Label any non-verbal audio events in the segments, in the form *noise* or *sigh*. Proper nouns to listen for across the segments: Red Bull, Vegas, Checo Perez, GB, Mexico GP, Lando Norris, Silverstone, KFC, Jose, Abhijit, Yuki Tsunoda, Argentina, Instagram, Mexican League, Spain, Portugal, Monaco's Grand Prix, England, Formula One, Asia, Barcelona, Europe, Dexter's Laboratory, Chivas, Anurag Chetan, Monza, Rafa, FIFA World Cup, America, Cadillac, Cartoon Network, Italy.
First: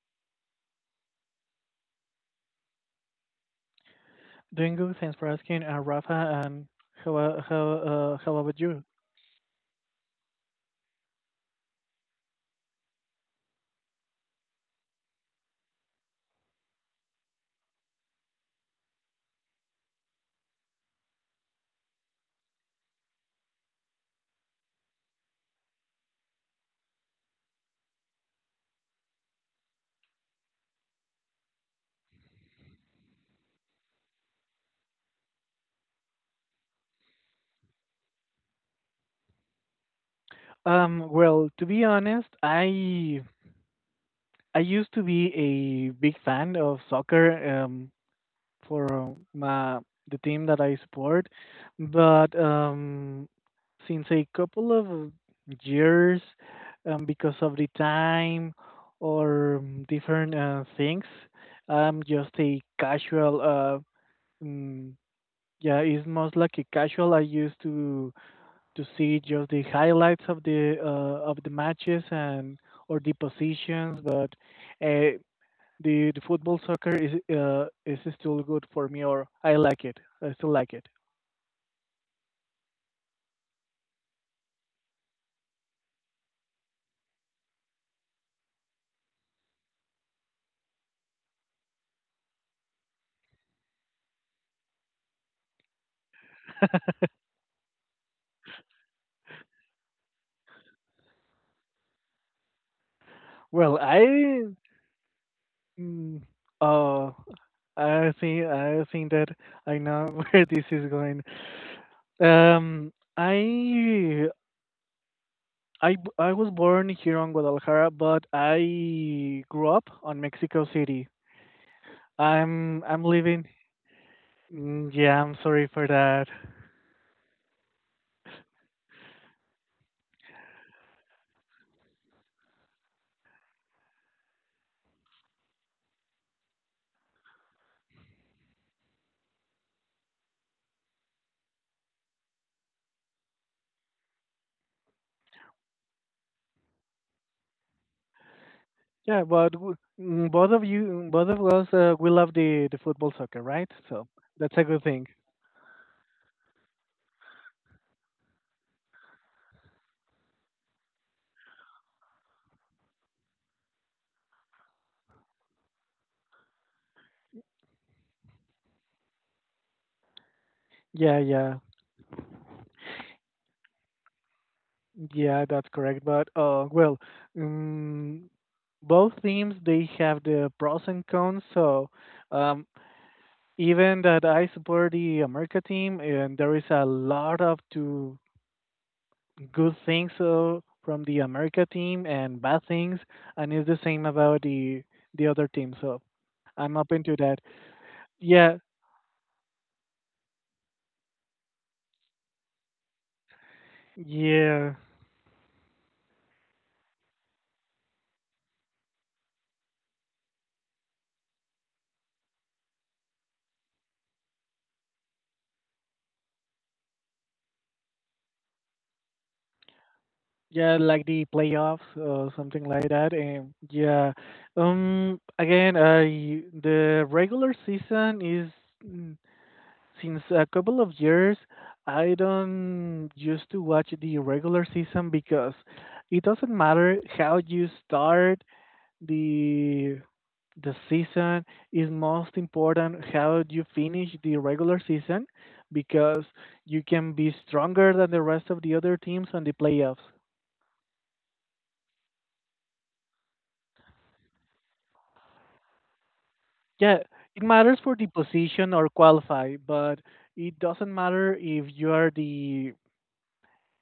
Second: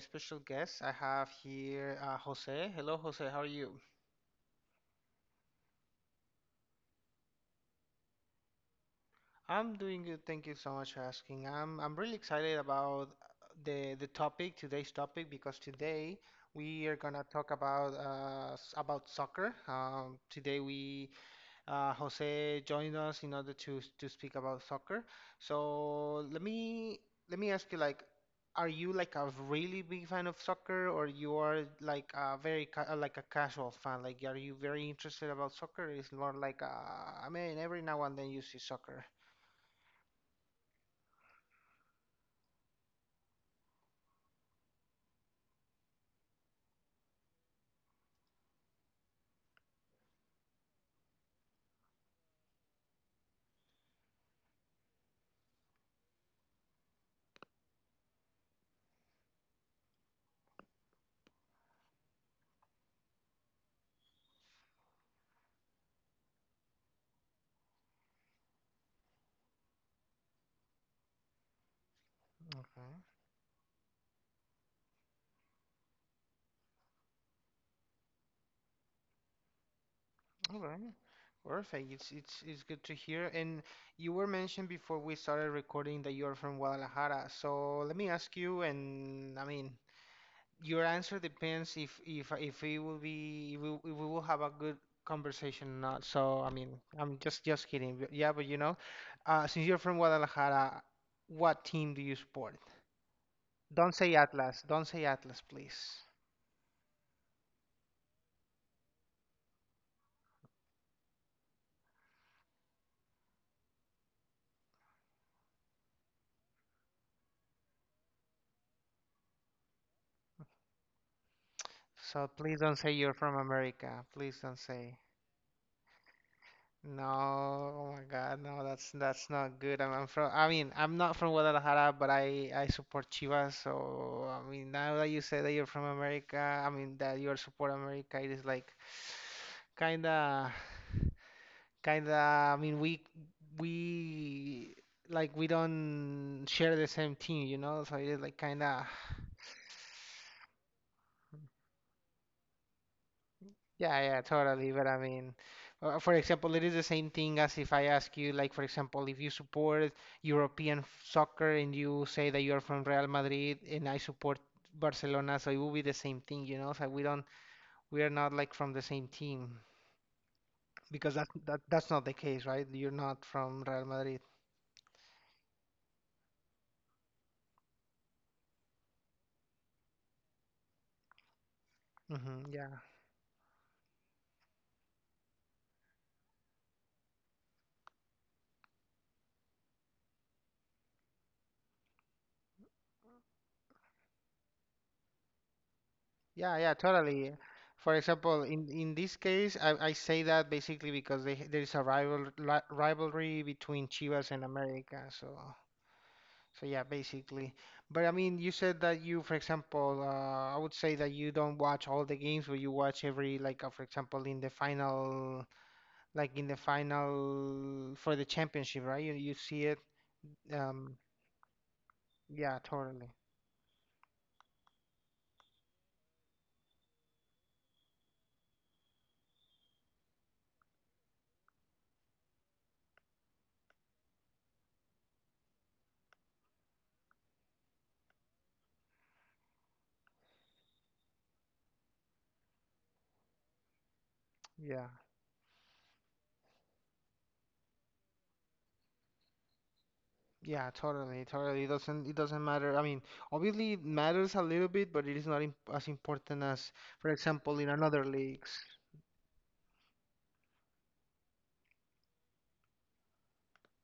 special guest. I have here Jose. Hello, Jose. How are you? Doing good, thanks for asking, Rafa. And how a- how how about you? I'm doing good. Thank you so much for asking. I'm really excited about the topic today's topic because today we are gonna talk about soccer. Today we Jose joined us in order to speak about soccer. So let me ask you, like, are you like a really big fan of soccer, or you are like a casual fan? Like, are you very interested about soccer? It's more like, I mean, every now and then you see soccer. Well, to be honest, I used to be a big fan of soccer, um, for my the team that I support, but since a couple of years, because of the time or different things, I'm just a casual mm, yeah, it's most like a casual. I used to see just the highlights of the matches and or Okay. the positions, but uh, the football soccer is still good for me, or I like it. I still All like it. right. Perfect. It's good to hear. And you were mentioned before we started recording that you're from Guadalajara. So let me ask you, and I mean, your answer depends if we will be if we will have a good conversation or not. So I mean, I'm just kidding. But yeah, but since you're from Guadalajara, what team do you support? Well, Don't say Atlas. Don't say Atlas, please. mm, uh I think that I know *laughs* where this is going. Um, I I was born here on Guadalajara, but I grew up on Mexico City. So please don't I'm say I'm you're from leaving. America. Please don't Mm, say. Yeah, I'm sorry for that. No, oh my God, no, that's not good. I'm from, I mean, I'm not from Guadalajara, but I support Chivas. So I mean, now that you say that you're from America, I mean that you are support America, it is like kinda, kinda. I mean, we like we don't share the same team. So it is like kinda. Yeah, but w- Both of you, both of us, we love the football soccer, right? Yeah, So yeah, that's a totally. good But I thing. mean, for example, it is the same thing as if I ask you, like, for example, if you support European soccer and you say that you're from Real Madrid and I support Barcelona, so it will be the same thing, you know? So we don't, we are not like from the same team because Yeah, that, yeah, that that's not the case, right? You're not from Real Madrid. yeah, that's correct. But um, both teams they have the pros and cons. So Hmm, um, yeah, even that I support the America team, and there is a lot of to good things from the America team and bad things, and it's the same about the other team. So yeah, yeah, I'm open to totally. that. For example, Yeah, in this case, I say that basically because there is a rivalry between Chivas and yeah, America. So. So yeah, basically. But I mean, you said that you, for example, I would say that you don't watch all the games, but you watch every, like, for example, in the final, like in the final for the championship, right? You see it. yeah, Um, like the playoffs or yeah, something like totally. that. And yeah, again, I the regular season is mm, since a couple of years. I don't used to watch the regular season because it doesn't matter how you start the the season is most important how you finish the regular Yeah, season because you can be stronger than the rest of the other teams on the playoffs. yeah, totally, totally. It doesn't matter. I mean, obviously it matters a little bit, but it is not imp as important as, Yeah, for it example, in matters for another the leagues. position or qualify, but it doesn't matter if you are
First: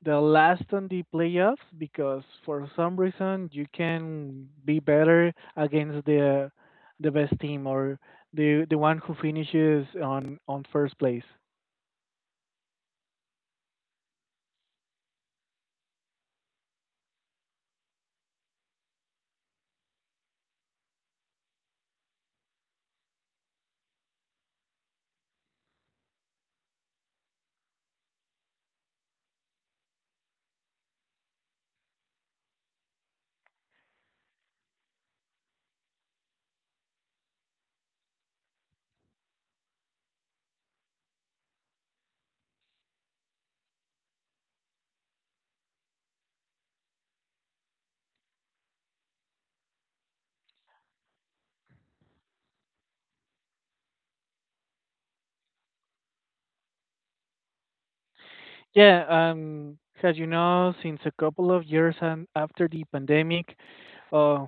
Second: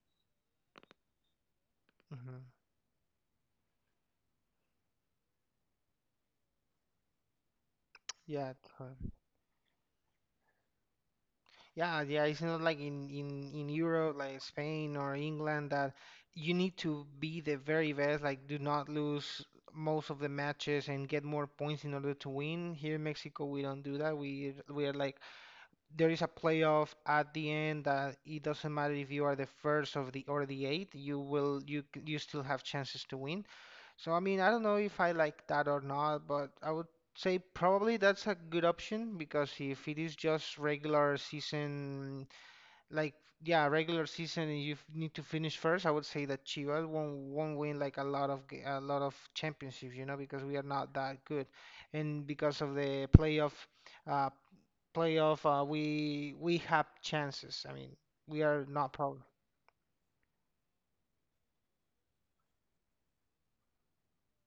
the last on the playoffs because Hmm. for some reason you can be better against the best team or Yeah, the one totally. who finishes on first place. Yeah, yeah, it's not like in Europe, like Spain or England, that you need to be the very best, like do not lose most of the matches and get more points in order to win. Here in Mexico, we don't do that. We are like there is a playoff at the end that it doesn't matter if you are the first of the or the eighth, you will you c- you still have chances to win. So I mean, I don't know if I like that or not, but I would say probably that's a good option because if it is just regular season, like yeah, regular season, and you need to finish first, I would say that Chivas won't win like a lot of championships, because we are not that good, and because of the playoff. Uh, Playoff, we have chances. I mean, we are not Yeah, problem. um, as you know, since a couple of years and after the pandemic, uh,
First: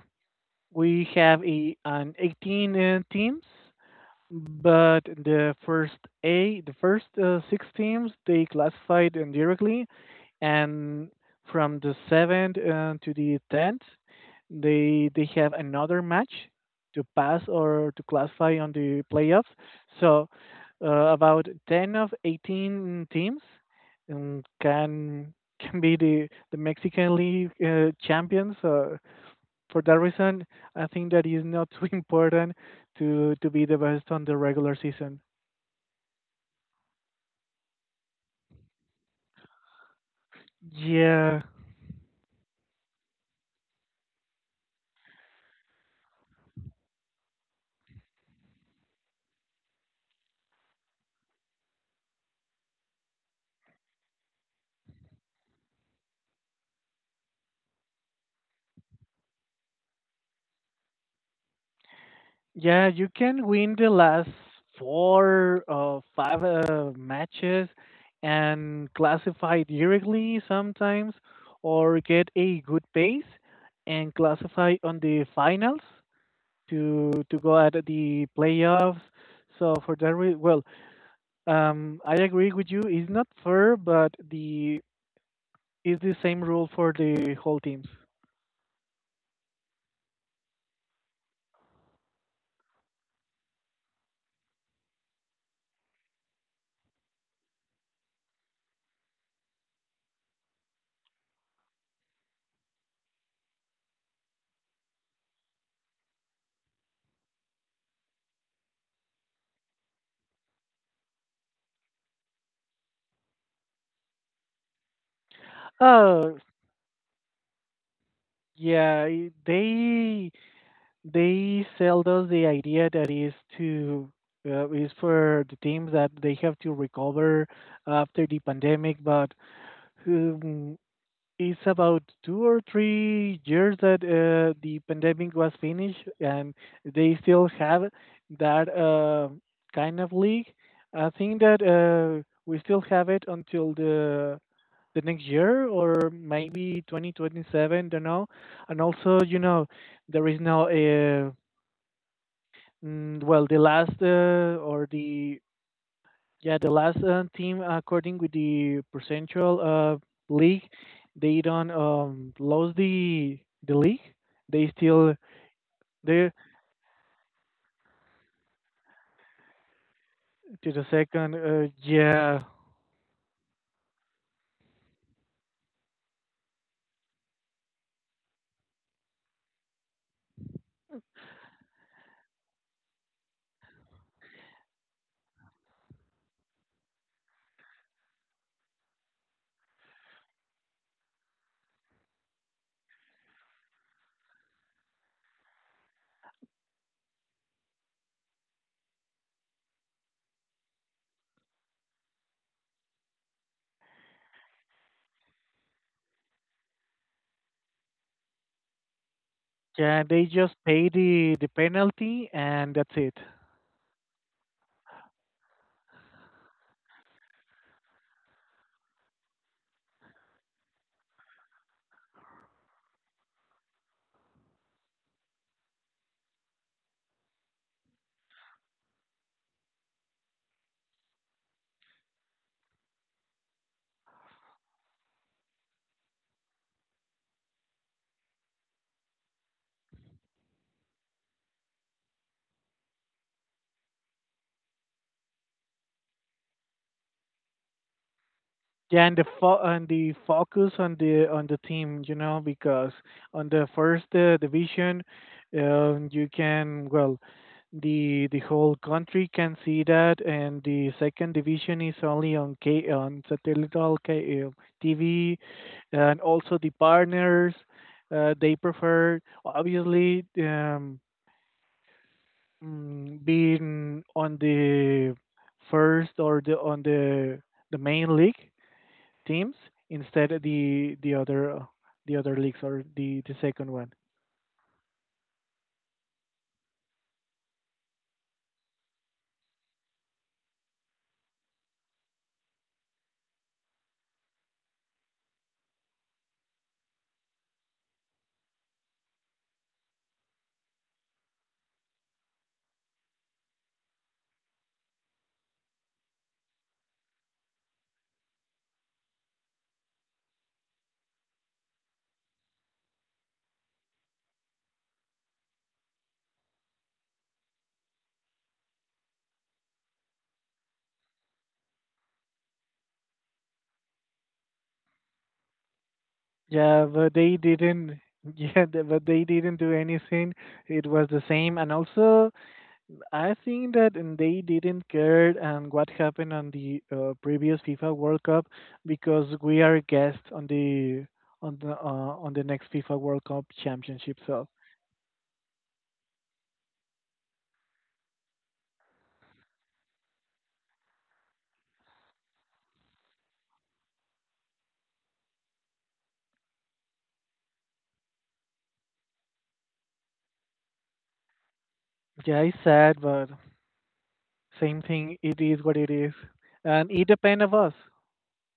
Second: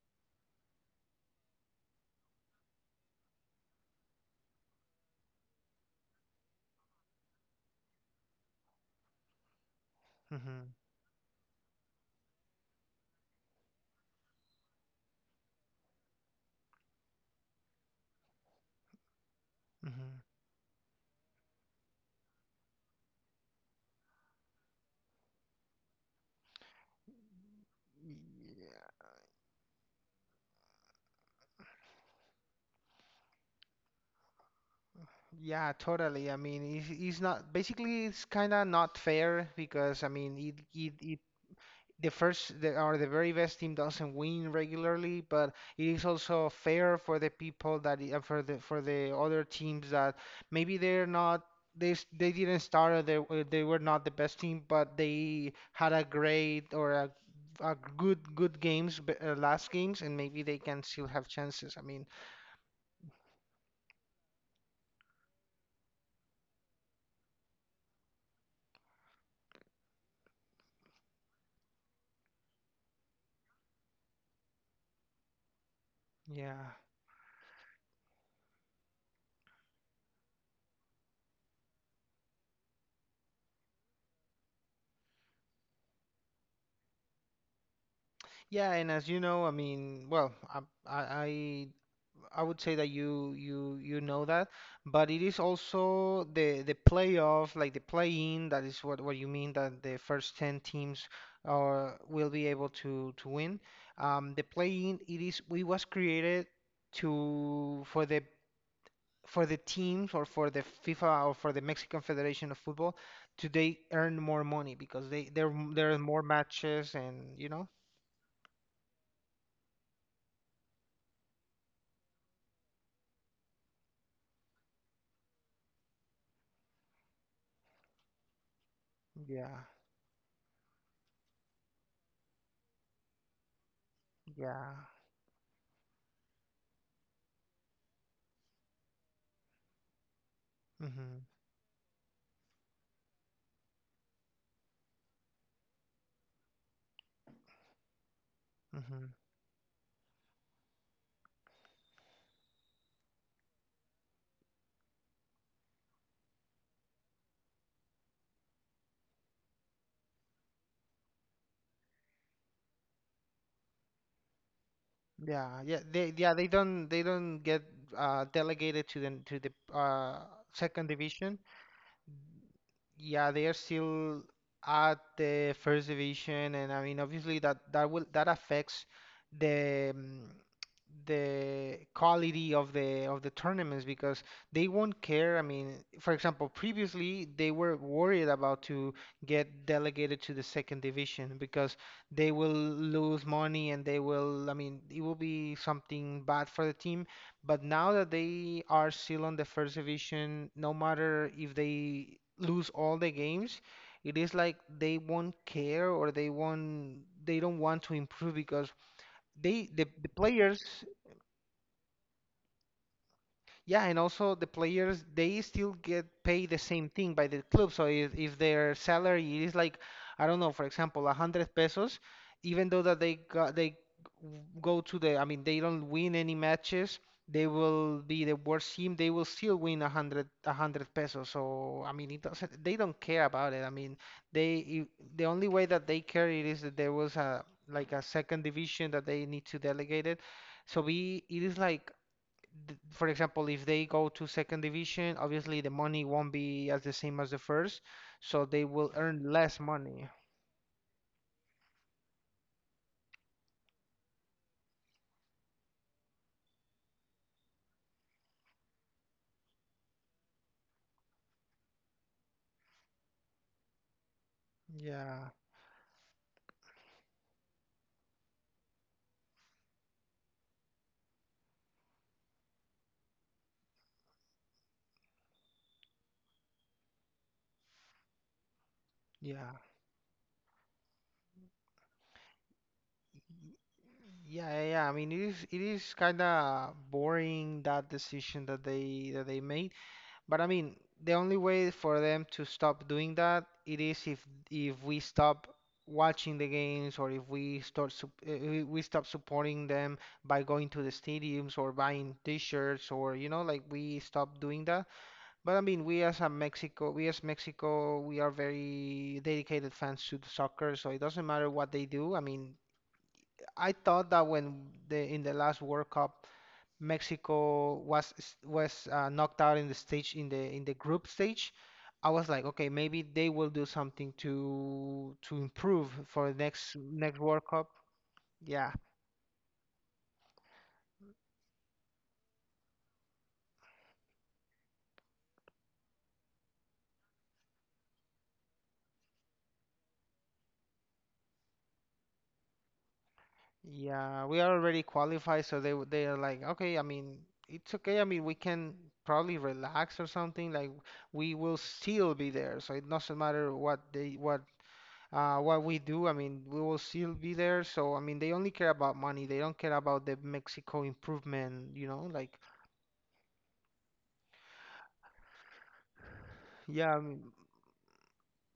we have an 18 teams. But the first six teams, they classified indirectly, Hmm. and from the seventh to the tenth, they have another match to pass or to classify on the playoffs. Hmm. So about ten of 18 teams can be the Mexican League champions. For that reason, I think that is not too *laughs* important to be the best on the regular season. Yeah, totally. I mean, it's not basically it's kind of not fair because I mean it. Yeah, The or the very best team doesn't win regularly, but it is also fair for the people that for the other teams that maybe they're not they didn't start or they were not the best team, but they had a great or a good games last games, and maybe they can still have chances. I mean, yeah, you can win the last four or five matches and classify directly sometimes, or get a good pace and classify on the finals yeah. To go at the playoffs. So for that, re- well, I agree with you. It's not fair, but the is the same rule for the whole teams. Yeah, and as you know, I mean, well, I, I I would say that you know that, but it is also the playoff, like the play-in, that is what you mean that the first 10 teams will be able to win. The play-in it was created to for the teams or for the FIFA or for the Mexican Federation of Football to they earn more money because they there are more Oh, matches and you know. yeah, i- they they sell us the idea that is to is for the teams that they have to recover after the pandemic, but. Yeah. Um, It's about 2 or 3 years that the Yeah. pandemic was finished, and they still have that kind of league. I Hmm. think that we still have it until the next year or maybe 2027. Don't know. And Hmm. also, you know, there is no the last or the yeah, the last team, according with the percentual league, they don't lose the league. They still Yeah, yeah, they they yeah they don't they don't get delegated to the to the second second. division. Yeah, Yeah, they are still at the first division, and I mean, obviously that affects the mm, the quality of the tournaments because they won't care. I mean, for example, previously they were worried about to get delegated to the second division because they will lose money and I mean, it will be something bad for the team. But now that they are still on the first division, no matter if they lose all the games, it is like they won't care or they don't want to improve because the, yeah. the They just players. pay the penalty and that's it. Yeah, and also the players they still get paid the same thing by the club. So if their salary is like, I don't know, for example, a hundred pesos, even though that they got, they go to the, I mean, they don't win any matches, they will be the worst team. They will still win a hundred pesos. So I mean, it doesn't. They don't care about it. I mean, they the only way that they care it is that there was a like a second division that they need to delegate it. So we it is like for example, if they go to second division, obviously the money won't be as the same as the first, so they will Yeah, and earn less and money. the focus on the team, you know, because on the first division, you can well the whole country can see that, and the second division is only on K on satellite K- uh, Yeah, TV, and also the partners they prefer obviously being on the first or the on the the main league teams yeah. instead of the other leagues or the Y- second one. Yeah, yeah, yeah. I mean, it is kind of boring that decision that they made. But I mean, the only way for them to stop doing that it is if we stop watching the games or if we stop supporting them by going to the stadiums or buying t-shirts or like we stop doing that. But I mean, we as Mexico, we are very dedicated fans to the soccer, so it doesn't matter what they do. I mean, I thought that when the in the last World Cup Mexico was knocked out in the stage in the group stage. I was like, okay, maybe they will do something to improve for the next Yeah, but next they World Cup. didn't. *laughs* Yeah, But they didn't do anything. It was the same, and also I think that they didn't care and what happened on the previous FIFA World Cup because we are guests on the on the on the next FIFA World Cup championship. yeah, we So are already qualified, so they are like, okay, I mean, it's okay. I mean, we can probably relax or something. Like we will still be there, so it doesn't matter what they what we do, I mean, we will still be there. So, I mean, they only care about money. They don't care about the Mexico improvement. yeah, it's sad, but same thing. It is what it is, and Yeah, I it mean, depends of us.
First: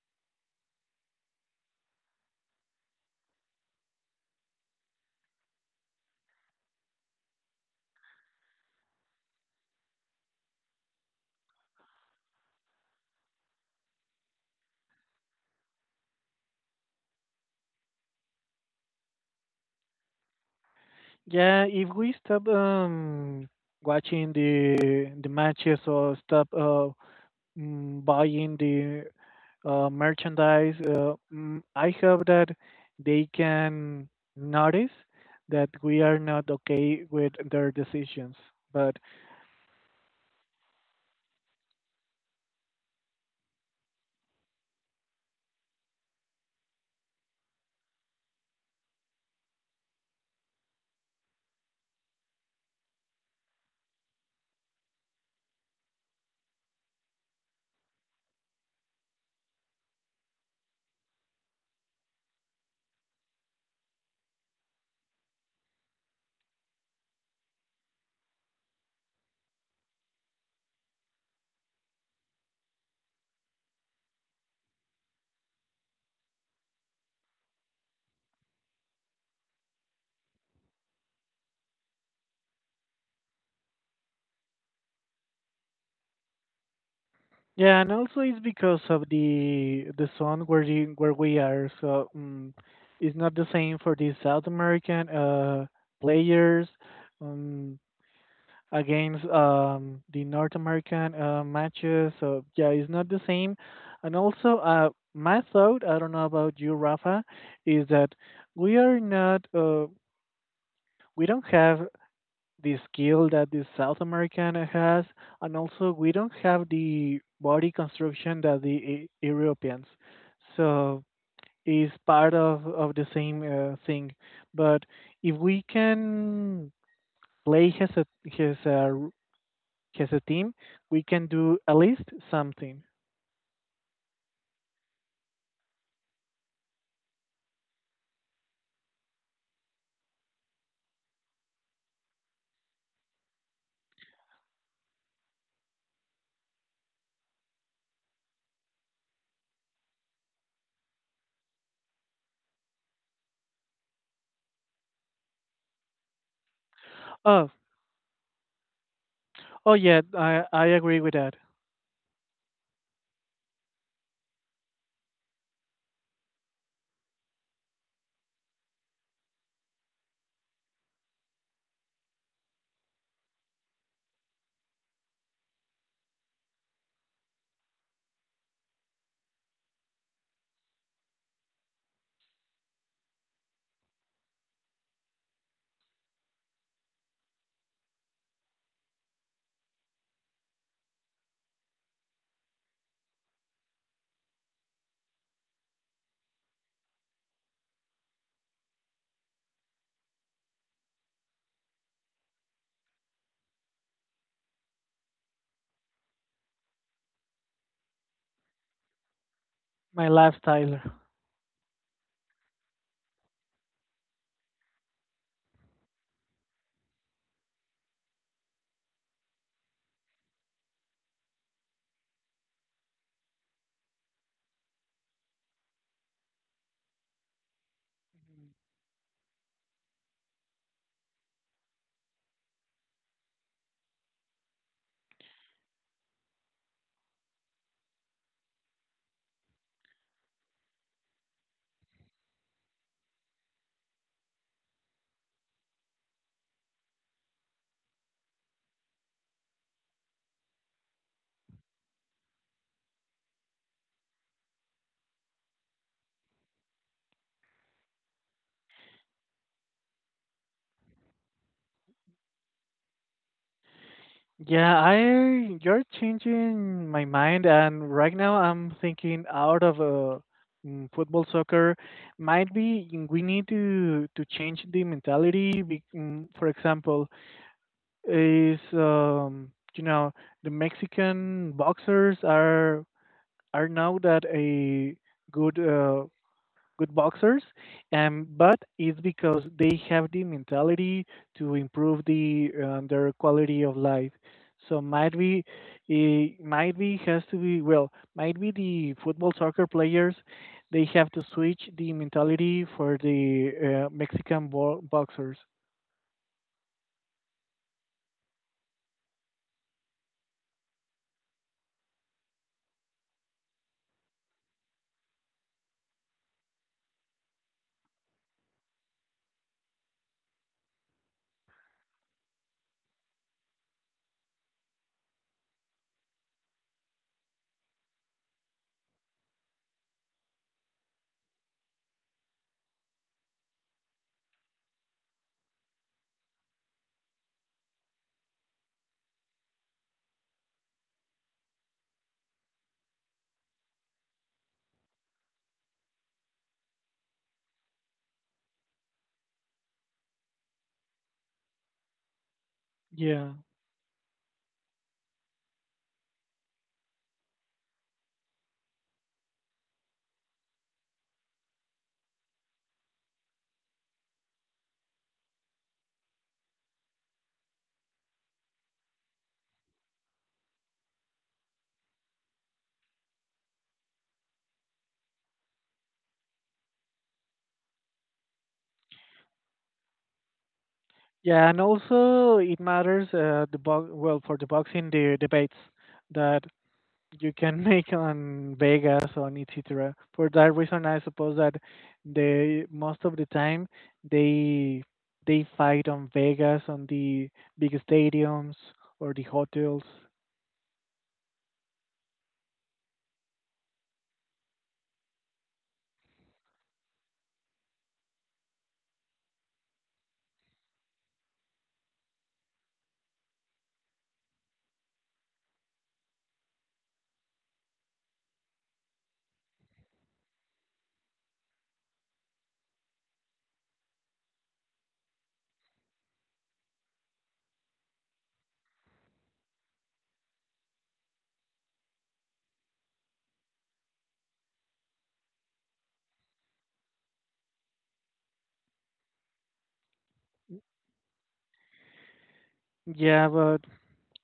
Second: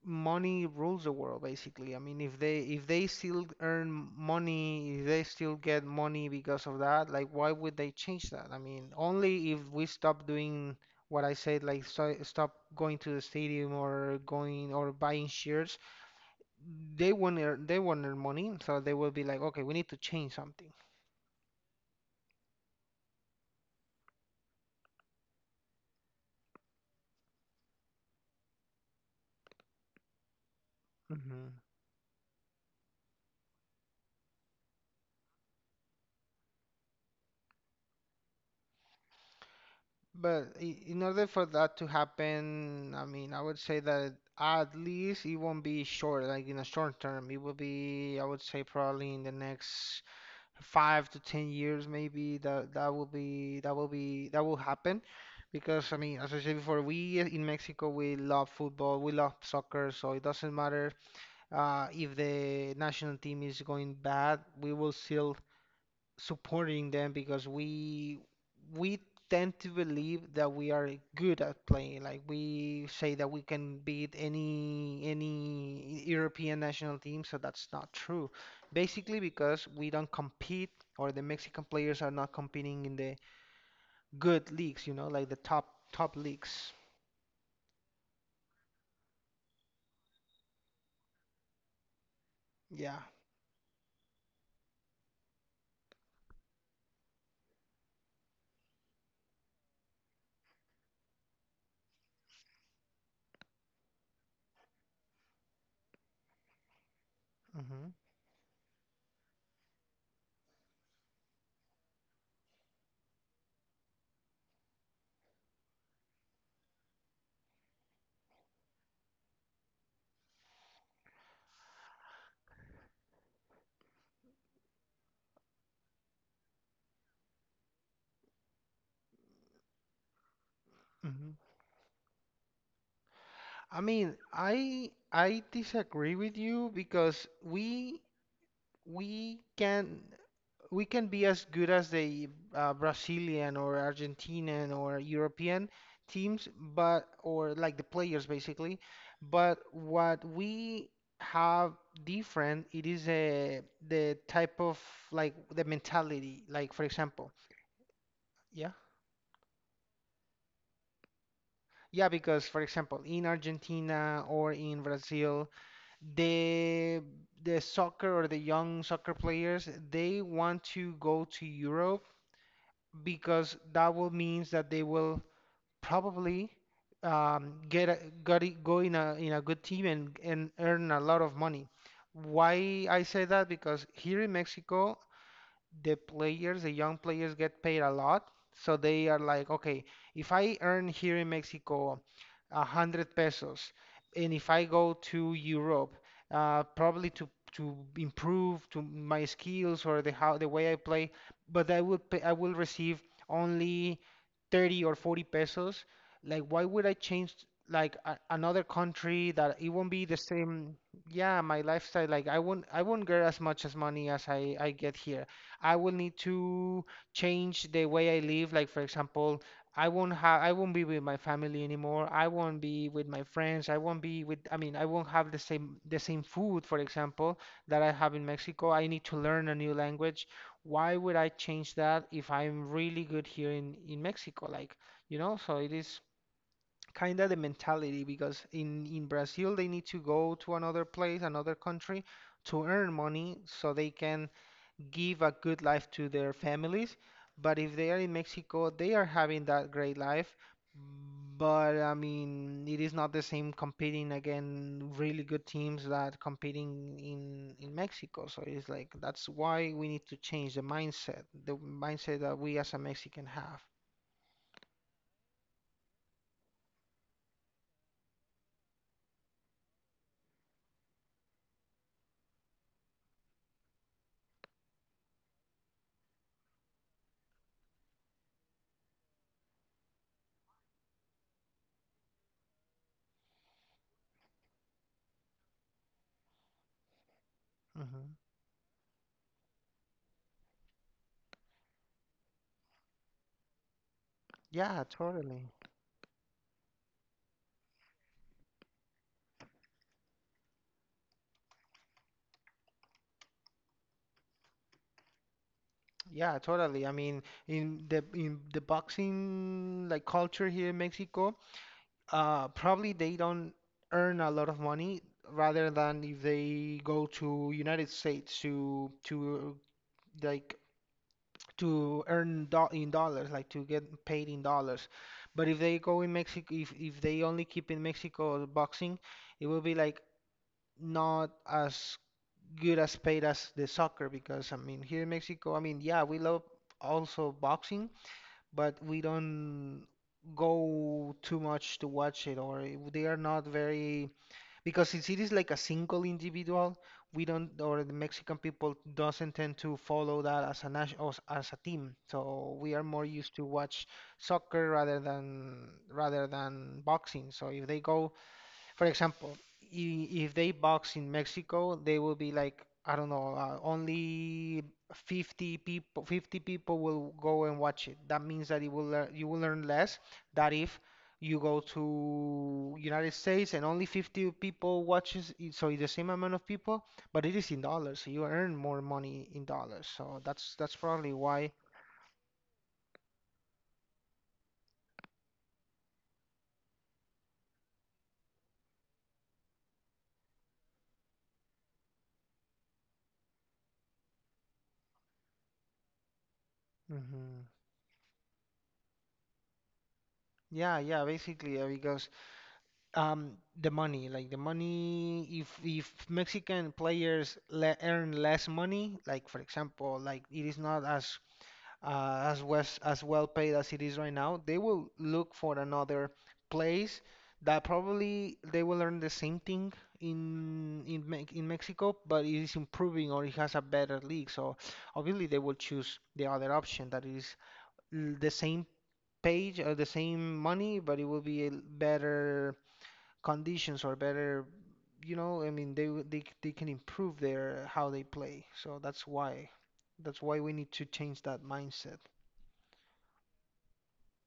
money rules the world basically. I mean, if they still earn money, if they still get money because of that, like, why would they change that? I mean, only if we stop doing what I said, like, so, stop going to the stadium or going or buying shares, they won't earn money, so they will be like, okay, we need to change something. Yeah, if we stop watching the matches or stop buying the merchandise, Hmm. I hope that they can notice that we are not okay with their decisions. But But in order for that to happen, I mean, I would say that at least it won't be short, like in a short term. It will be, I would say, probably in the next 5 to 10 years, maybe that will happen. Because I mean, as I said before, we in Mexico we love football, we love soccer, so it doesn't matter if the national team is going bad, we will still supporting them because we tend to believe that we are good at playing. Like we say that we can beat any European national team, so that's not true. Basically because we don't compete or the Mexican players are not competing in the good leagues, like the top leagues. yeah, and also it's because of the zone where the, where we are. So Yeah. it's not the same for the South American players. Um, against the North American matches. So yeah, it's not the same. And also, my thought, I don't know about you, Rafa, is Hmm. that we are not, we don't have the skill that the South American has, and also we don't have the body construction that the Europeans. So it's part of the same thing. But if we can play his, his uh, as a team, we can Hmm. do at least something. I mean, I disagree with you because we can. We can. Be as good as the Brazilian or Argentinian or European teams, but or like the players basically. But what we have different, it is a the type of like the mentality. Like for example, Oh, yeah, oh yeah, I agree with that. yeah, because for example, in Argentina or in Brazil, the the soccer or the young soccer players, they want to go to Europe because that will means that they will probably get a, got it, go in a good team and earn a lot of money. Why I say that? Because here in Mexico, the players, the young players get paid a lot. So they are like, okay, if I earn here in Mexico a hundred pesos, and if I go to Europe, probably to improve to my skills or the how the way I play, but I will pay, I will receive only 30 or 40 pesos. Like, why would I change like a, another country that it won't be My the same? lifestyle. Yeah, my lifestyle. Like, I won't get as much as money as I get here. I will need to change the way I live. Like for example, I won't be with my family anymore. I won't be with my friends. I mean, I won't have the same food, for example, that I have in Mexico. I need to learn a new language. Why would I change that if I'm really good here in Mexico? Like, you know, so it is kind of the mentality because in Brazil they need to go to another place, another country to earn money so they can give a good life to their families. But if they are in Mexico, they are having that great life. But I mean, it is not the same competing again really good teams that competing in Mexico. So it's like that's why we need to change the mindset that we as a Mexican have. Yeah, I you're changing my mind, and right now I'm thinking out of a football soccer. Might be, we need to change the mentality. For example, is you know the Mexican boxers are now that a good. Good boxers, Hmm. But it's because they have the mentality to improve the their quality of life. So Yeah, might be, totally. it might be has to be well, might be the football soccer players, they have to switch the mentality for the Mexican boxers. Yeah, totally. I mean, in the boxing like culture here in Mexico. Probably they don't earn a lot of money rather than if they go to United States to like to earn do in dollars, like to get paid in dollars. But if they go in Mexico, if they only keep in Mexico boxing, it will be like not as good as paid as the soccer because I mean here in Mexico, I mean yeah, we love also boxing, but we don't go too much to watch it or they are not very because since it is like a single individual, we don't, or the Mexican people doesn't tend to follow that as a nation, as, a team. So we are more Yeah. used to watch soccer rather than boxing. So if they go for example, if they box in Mexico, they will be like, I don't know, only 50 people, 50 people will go and watch it. That means that you will learn less than if you go to United States and only 50 people watches it, so it's the same amount of people, but it is in dollars, so you earn more money in dollars. So that's probably Yeah, why. and also it matters well for the boxing the debates that you can *laughs* make on Vegas on etc. For that reason, I suppose that they most of the time they they fight on Vegas on the Hmm. big stadiums or the hotels. Yeah, yeah, basically, because the money, like the money, if Mexican players le earn less money, like for example, like it is not as as wes as well paid as it is right now, they will look for another place that probably they will earn the same thing in Me in Mexico, but it is improving or it has a better league. So obviously they will choose the other option that is l- the same page or the same money, but it will be a l- better conditions are better. You know, I mean, they w- they c- they can improve their how they play. So that's why we need to change that mindset. Yeah, but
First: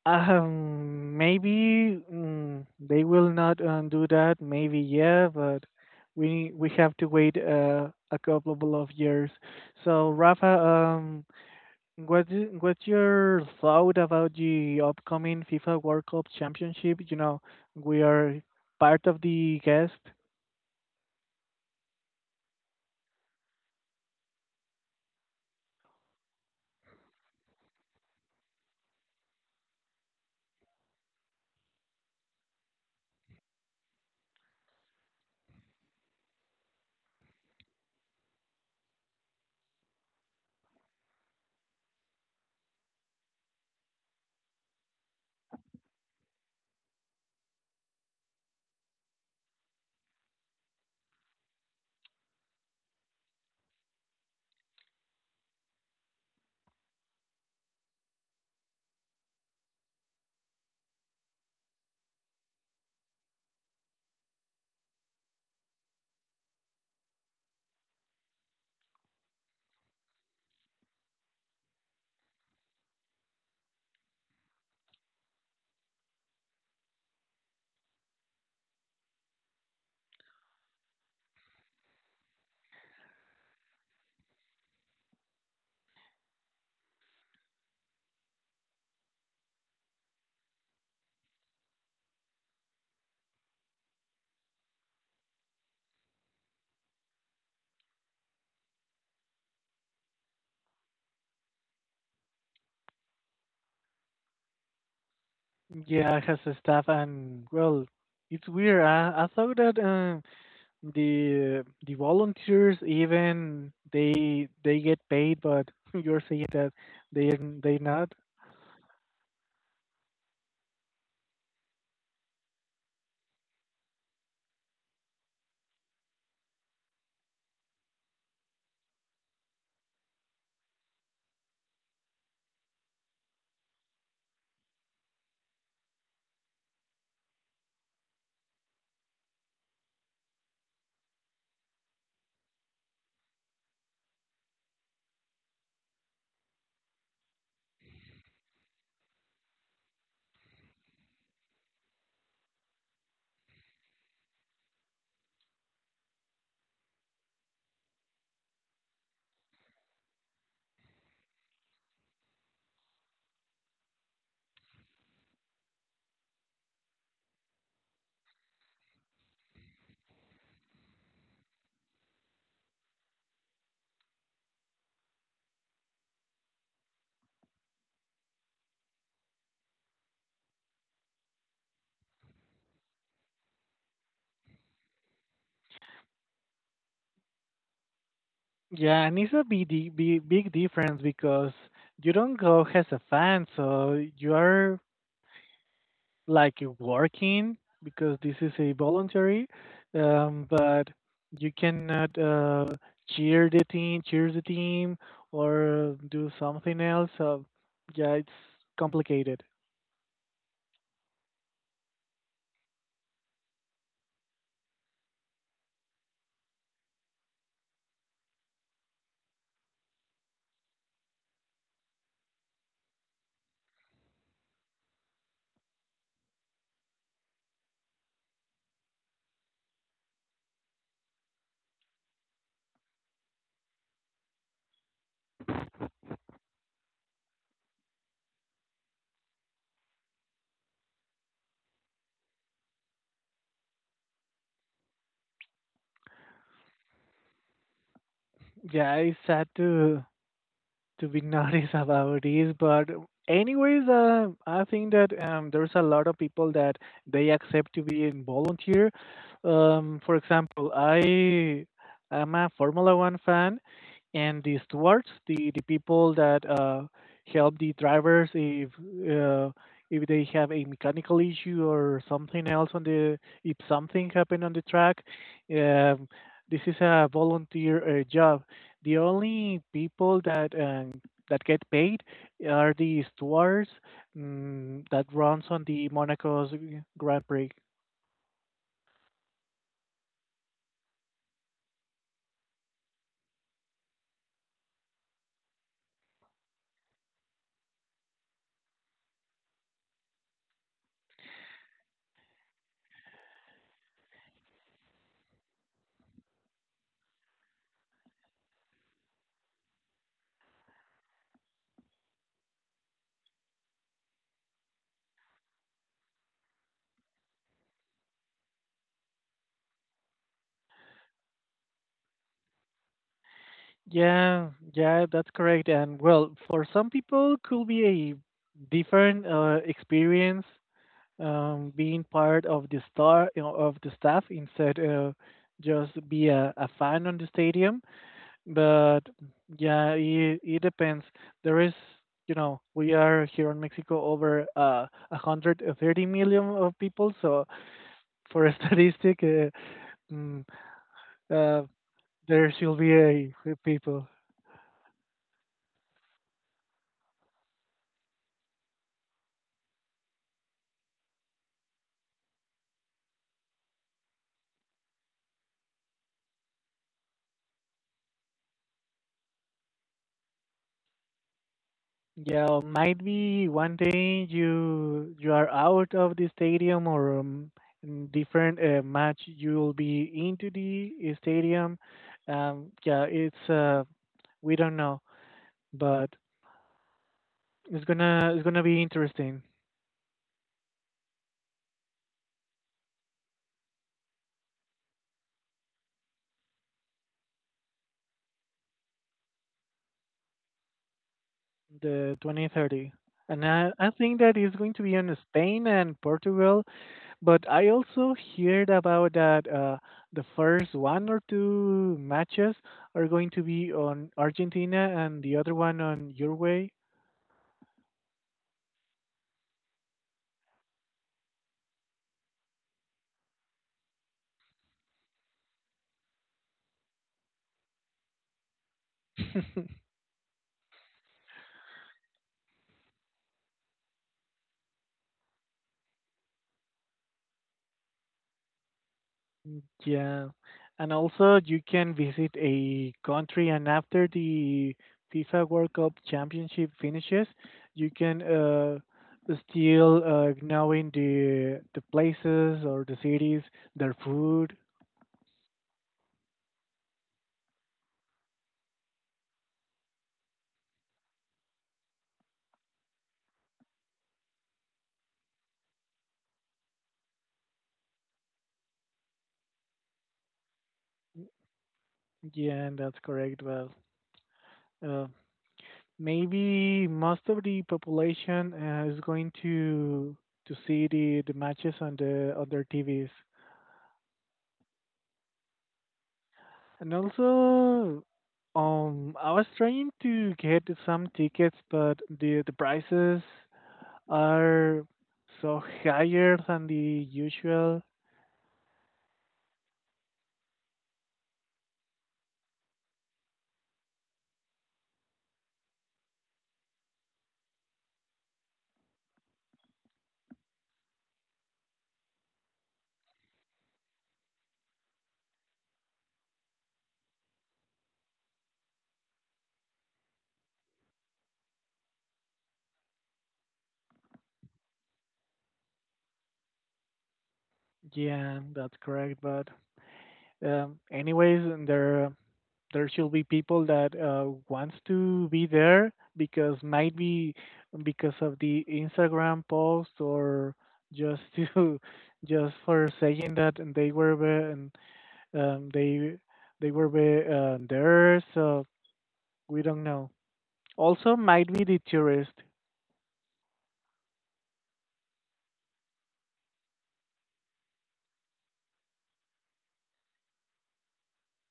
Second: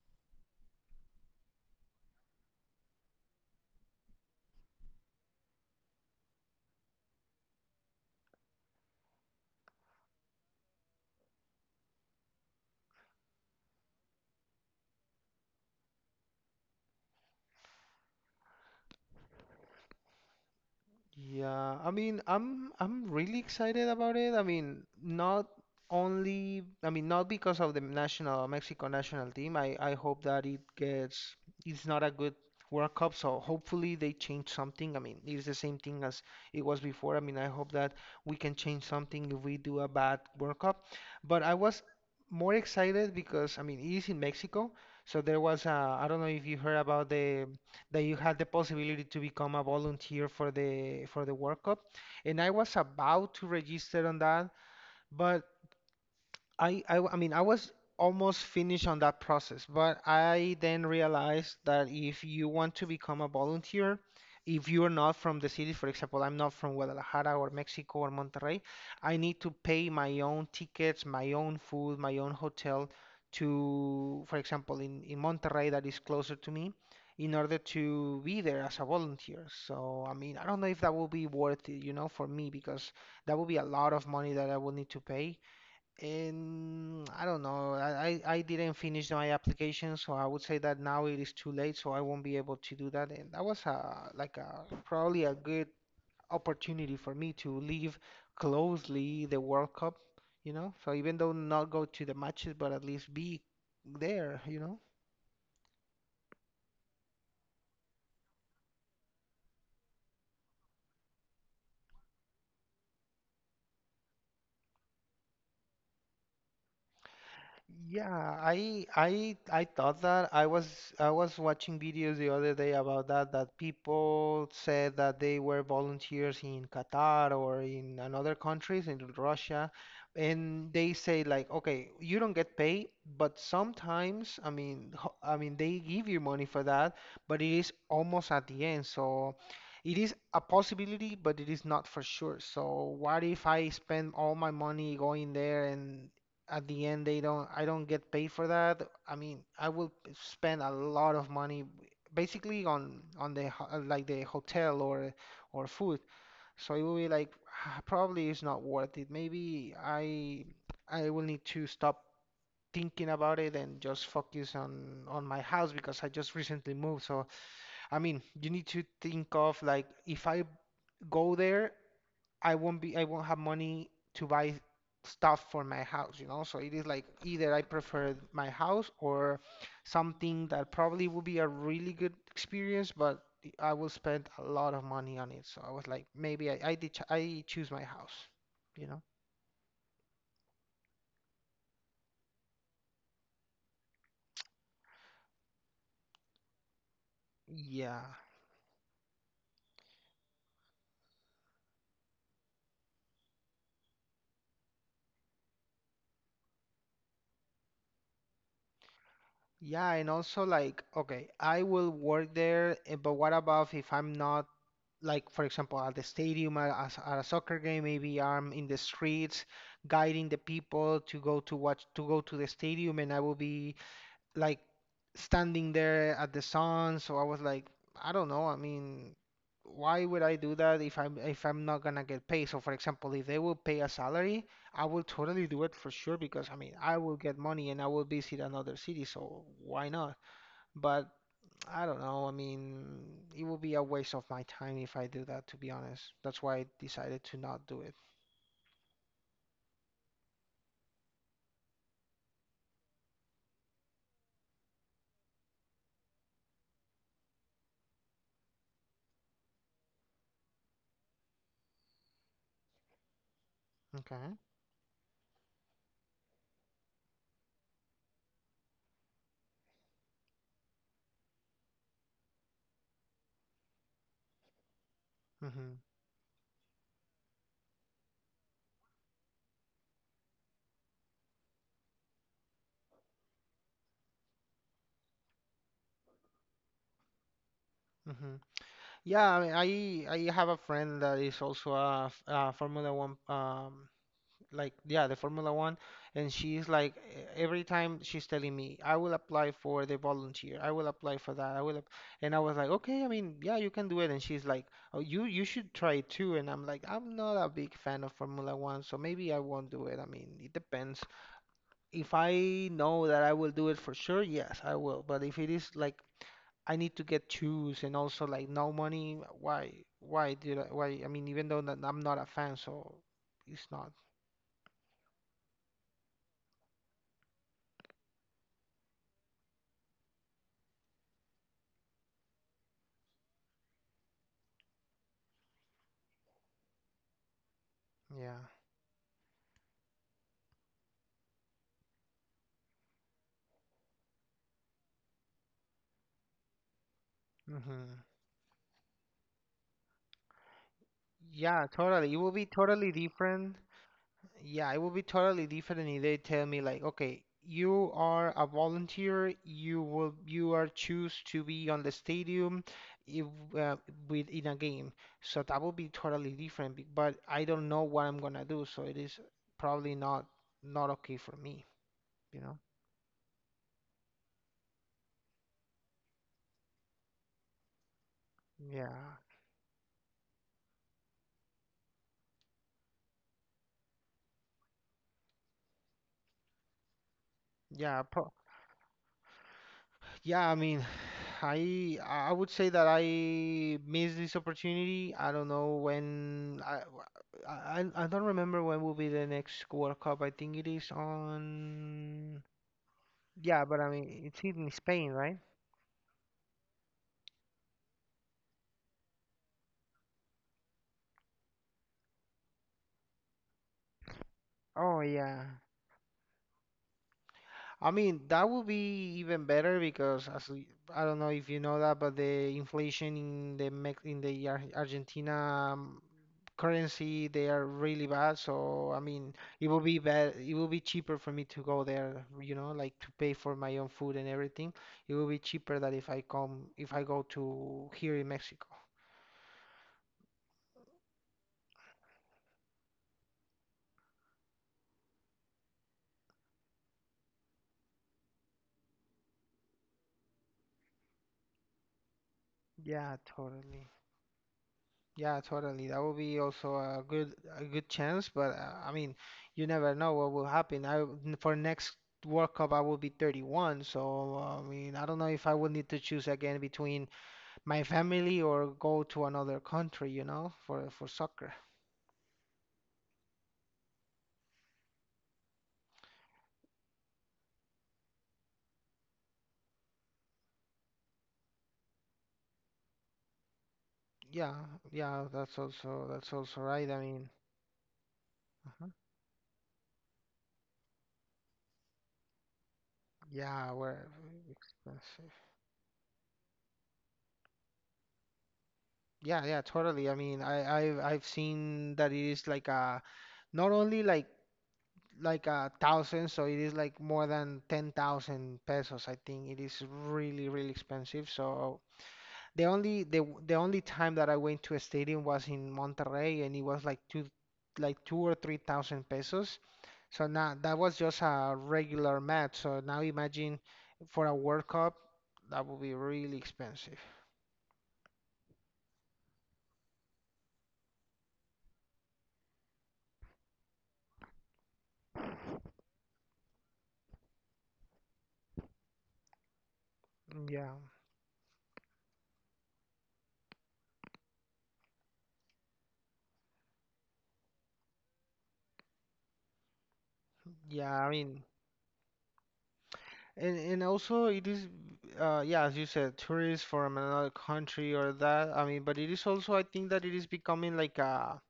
maybe, they will not do that. Maybe yeah, but we have to wait a couple of years. So Rafa, what's your thought about the upcoming FIFA World Cup Championship? You know, we are part of the guest. Yeah, I mean, I'm really excited about it. I mean, not only, I mean, not because of the national Mexico national team. I hope that it gets it's not a good World Cup, so hopefully they change something. I mean, it's the same thing as it was before. I mean, I hope that we can change something if we do a bad World Cup. But I was more excited because I mean, it is in Mexico, so there was a I don't know if you heard about the that you had the possibility to become a volunteer for the World Cup. And I was about to register on that, but I mean, I was almost finished on that process, but I then realized that if you want to become a volunteer, if you're not from the city, for example, I'm not from Guadalajara or Mexico or Monterrey, I need to pay my own tickets, my own food, my own hotel to, for example, in Monterrey that is closer to me, in order to be there as a volunteer. So, I mean, I don't know if that will be worth it, you know, for me, because that would be a lot of money that I will need to pay and I don't know. I didn't finish my application, so I would say that now it is too late, so I won't be able to do that. And that was a like a probably a good opportunity for me to live closely the World Cup, you know. So even though not go to the matches, but at least be there, you know. Yeah, has a staff, and well, it's weird. I thought that the volunteers even they get paid, but *laughs* you're saying that they not. Yeah, I thought that I was watching videos the other day about that people said that they were volunteers in Qatar or in another countries in Russia and they say like okay you don't get paid but sometimes I mean I mean they give you money for that but it is almost at the end so it is a possibility but it is not for sure so what if I spend all my money going there and at the end they don't I don't get paid for that. I mean, I will spend a lot of money basically on the like the hotel or food. So it will be like *sighs* probably it's not worth it. Maybe I will need to stop thinking about it and just focus on my house because I just recently moved. So I mean, you need to think of like if I go there, I won't have money to buy stuff for my house, you know? So it is like either I prefer my house or something that probably will be a really good experience, but I will spend a lot of money on it. So I was like, maybe I, did ch I choose my house, you know? Yeah, and it's a big big big difference because you don't go as a fan, so you are like working Yeah. because this is a voluntary, but you cannot cheer the team, or do something else. So yeah, it's complicated. Yeah, and also like, okay, I will work there, eh, but what about if I'm not like for example at the stadium a at a soccer game maybe I'm in the streets guiding the people to go to the stadium and I will be like standing there at the sun so I was like I don't know I mean why would I do that if I'm not gonna get paid so for example if they will pay a salary I will totally do it for sure because I mean I will get money and I will visit another city so why not but I don't know. I mean, it will be a waste of my time if I do that, to be honest. That's why I decided to not do it. Yeah, it's sad to be *laughs* noticed about this. But anyways, I think that there's a lot of people that they accept to be in volunteer. For example, I am a Formula One fan, Okay. and the stewards, the people that help the drivers uh, if they have a mechanical issue or something else on the if something happened on the track. Hmm. Um, this is a volunteer job the only people that that get paid are the stewards that runs on the Monaco's Grand Prix. Hmm. Yeah, I mean, I have a friend that is also a Formula One like yeah the Formula One and she's like every time she's telling me I will apply for the volunteer I will apply for that I will app-" and I was like okay I mean yeah you can do it and she's like oh you should try it too and I'm like I'm not a big fan of Formula One so maybe I won't do it I mean it depends if I know that I will do it for sure yes I will but if it is like I need to get shoes and also like no money why did I mean even though that I'm not a fan so it's not Yeah, yeah, that's correct. And well, for some people, could be a different experience being part of the star you know, of the staff instead just be a fan on the stadium. yeah. But yeah, it depends. There is, you know, we are here in Mexico over 130 million of people, so Hmm. for *laughs* a statistic, mm, uh, Yeah, totally. It will be there should totally be a few different. people. Yeah, it will be totally different if they tell me like, okay, you are a volunteer. You are choose to be on the stadium if, uh, with in a game. So that will be totally different. Be- But I don't know what I'm gonna do, so it is probably not not okay for me. You Yeah, know? or might be one day you you are out of the stadium or in different match Yeah, you'll be into the stadium. Yeah, it's we don't know, but yeah. Pro it's gonna be interesting. Yeah, I mean, I would say that I missed this opportunity. I don't know when I don't remember when will be the next World Cup. I think it is The on. 2030. And Yeah, but I I think mean, that it's is going in to be Spain, in right? Spain and Portugal, but I also heard about that the first one or two matches are going to be on Argentina Oh and the yeah. other one on Uruguay. I mean, that would be even better because I don't know if you know that, but the inflation in the Mex in the Ar Argentina um, currency, they are really bad. So I mean, it will be bad. It will be cheaper for me to go there, you know, like to pay for my own food and everything. It will be cheaper than if I come if I go to here in Mexico. Yeah, and also you can visit a country, and after the FIFA World Cup championship finishes, you can still knowing the places or the Yeah, cities, totally. their food. Yeah, totally. That would be also a good chance, but I mean, you never know what will happen. For next World Cup I will be 31, so I mean, I don't know if I would need to choose again between my family or go to another country, you know, for soccer. Yeah, that's correct. Well, uh, maybe most of the population is going to see the matches on the on their TVs. Yeah, yeah, that's also right. And I mean, also, uh I was trying to get some tickets, but the prices Yeah, where are expensive. so higher than the usual. Yeah, yeah, totally. I mean, I've seen that it is like a not only like a thousand, so it is like more than 10,000 pesos. I think it is really, really expensive. So the only time that I went to a stadium was in Monterrey, and it was like 2 or 3 thousand pesos. So now that was just a regular match. So now imagine for a World Cup, that would be really expensive. Yeah, that's correct. But anyways, and there should be people that wants to be there because might be because of the Instagram post or Yeah, just to *laughs* just for saying that and they were there. And Um, they they were way, there, so we don't know. yeah. I Also, mean. might be the tourist. And also it is yeah, as you said, tourists from another country or that. I mean, but it is also I think that it is becoming like a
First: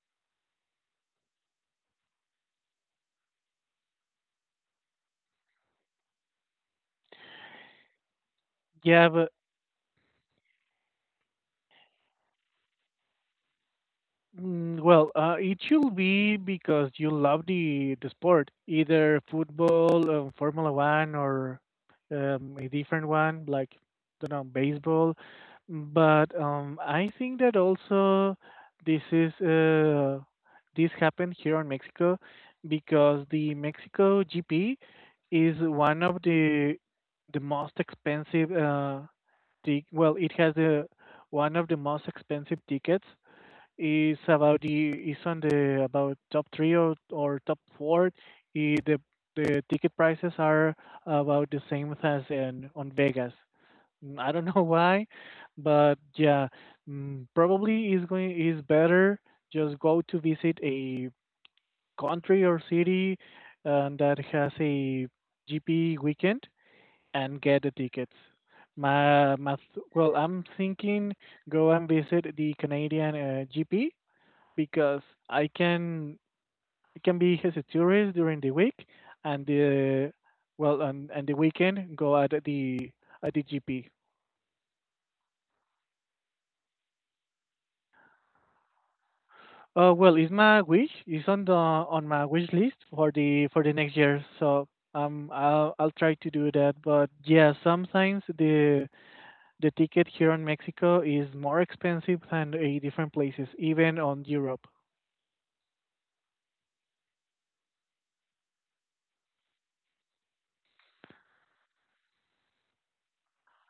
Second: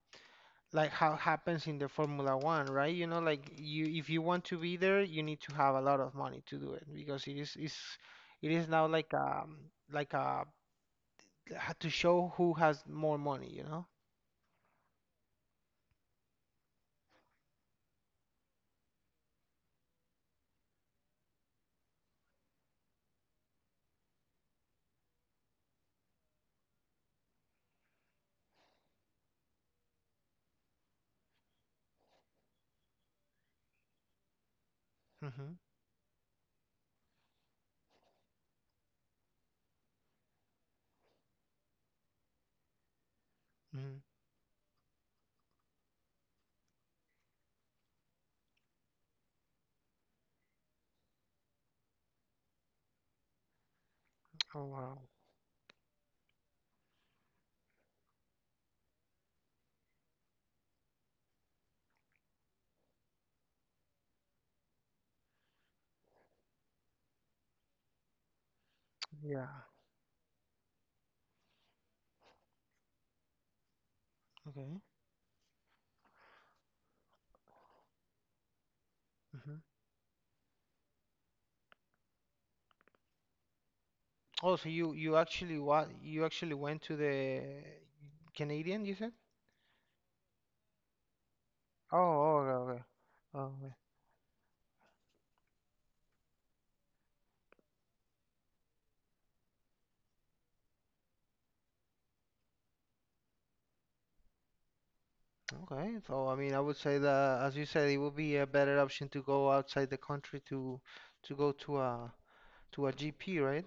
like how happens in the Formula One, right? You know, like you if you want to be there, you need to have a lot of money to do it because it is now Yeah, but. Like a to show who has more money, you know? Well, it should be because you love the sport, either football, Formula One, or a different one like don't know baseball. But I think that also this is uh, this happened here in Mexico because the Mexico GP Mm-hmm. is one of the most expensive well, it has the one of the most expensive tickets, Hmm. is about the, is on the about top three, or top four. I- the the ticket prices are about the same as in on Vegas. I don't *laughs* know Oh wow. why, but yeah, probably is better just go to visit a country or city, that has a GP weekend and get the tickets. Yeah. Well, I'm thinking go and visit the Canadian GP Okay. because I can it can be his tourist during the week and Hmm. the and the weekend go at the GP. Oh, so you actually what you actually went to the Canadian, you said? Well, it's my wish. It's on my Oh, wish okay, list okay. For the Okay, next year. So I'll try to do that. But yeah, sometimes the ticket here in Mexico is more expensive than in different places, even on Europe. Okay, so I mean, I would say that, as you said, it would be a better option to go outside the country to go to a GP, right?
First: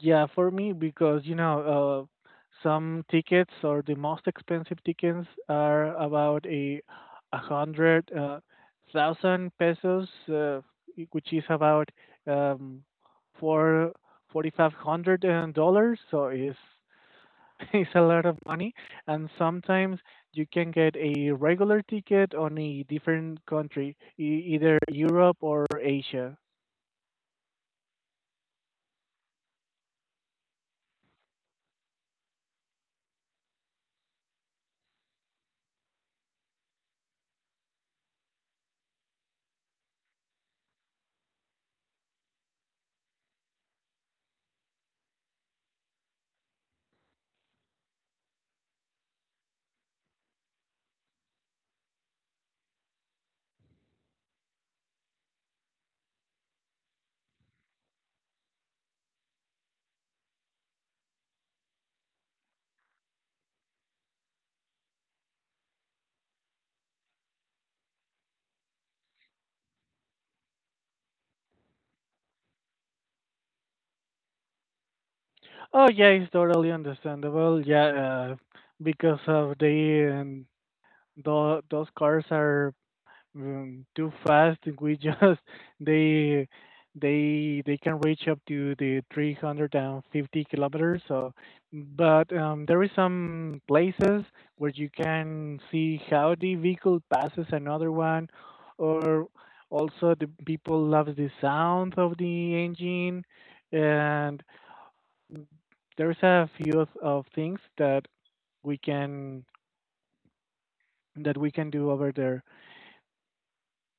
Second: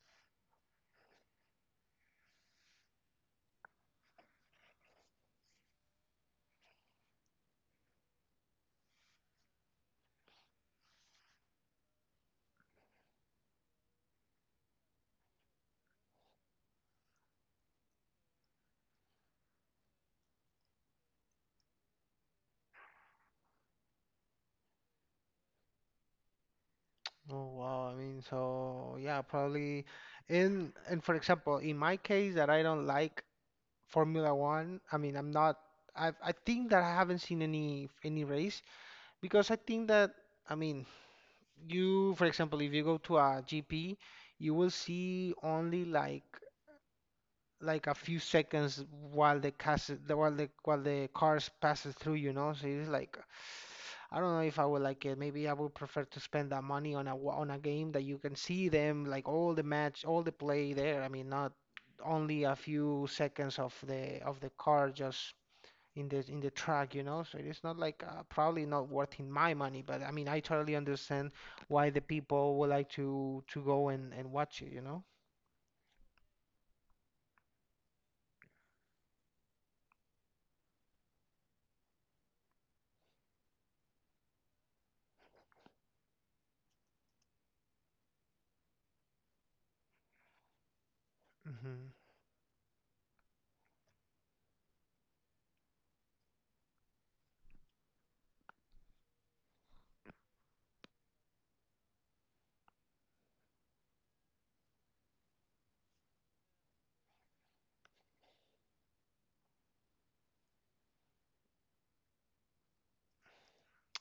Yeah, for me, because some tickets or the most expensive tickets are about a hundred thousand pesos, which is about um, four forty five hundred dollars. So it's *laughs* it's a lot of money, and sometimes you can get a regular ticket on a different country, either Europe or Asia. Oh, wow. I mean, so yeah, probably in and for example, in my case that I don't like Formula One, I mean, I think that I haven't seen any race because I think that I mean, you for example, if you go to a GP, you will see only like a few seconds while the cas while the cars passes through, you know. So it's like I don't know if I would like it. Maybe I would prefer to spend that money on on a game that you can see them like all the match, all the play there. I mean, not only a few seconds of the car just in the track, you know. So it's not like probably not worth in my money, but I mean, I totally understand why the people would like to go and watch it, you know. Oh yeah, it's totally understandable. Yeah, because of those cars are too fast. We just *laughs* they they can reach up to the 350 kilometers. So, Hmm. but there is some places where you can see how the vehicle passes another one, or also the people love the sound of the engine and there's a few of things we can that we can do over there.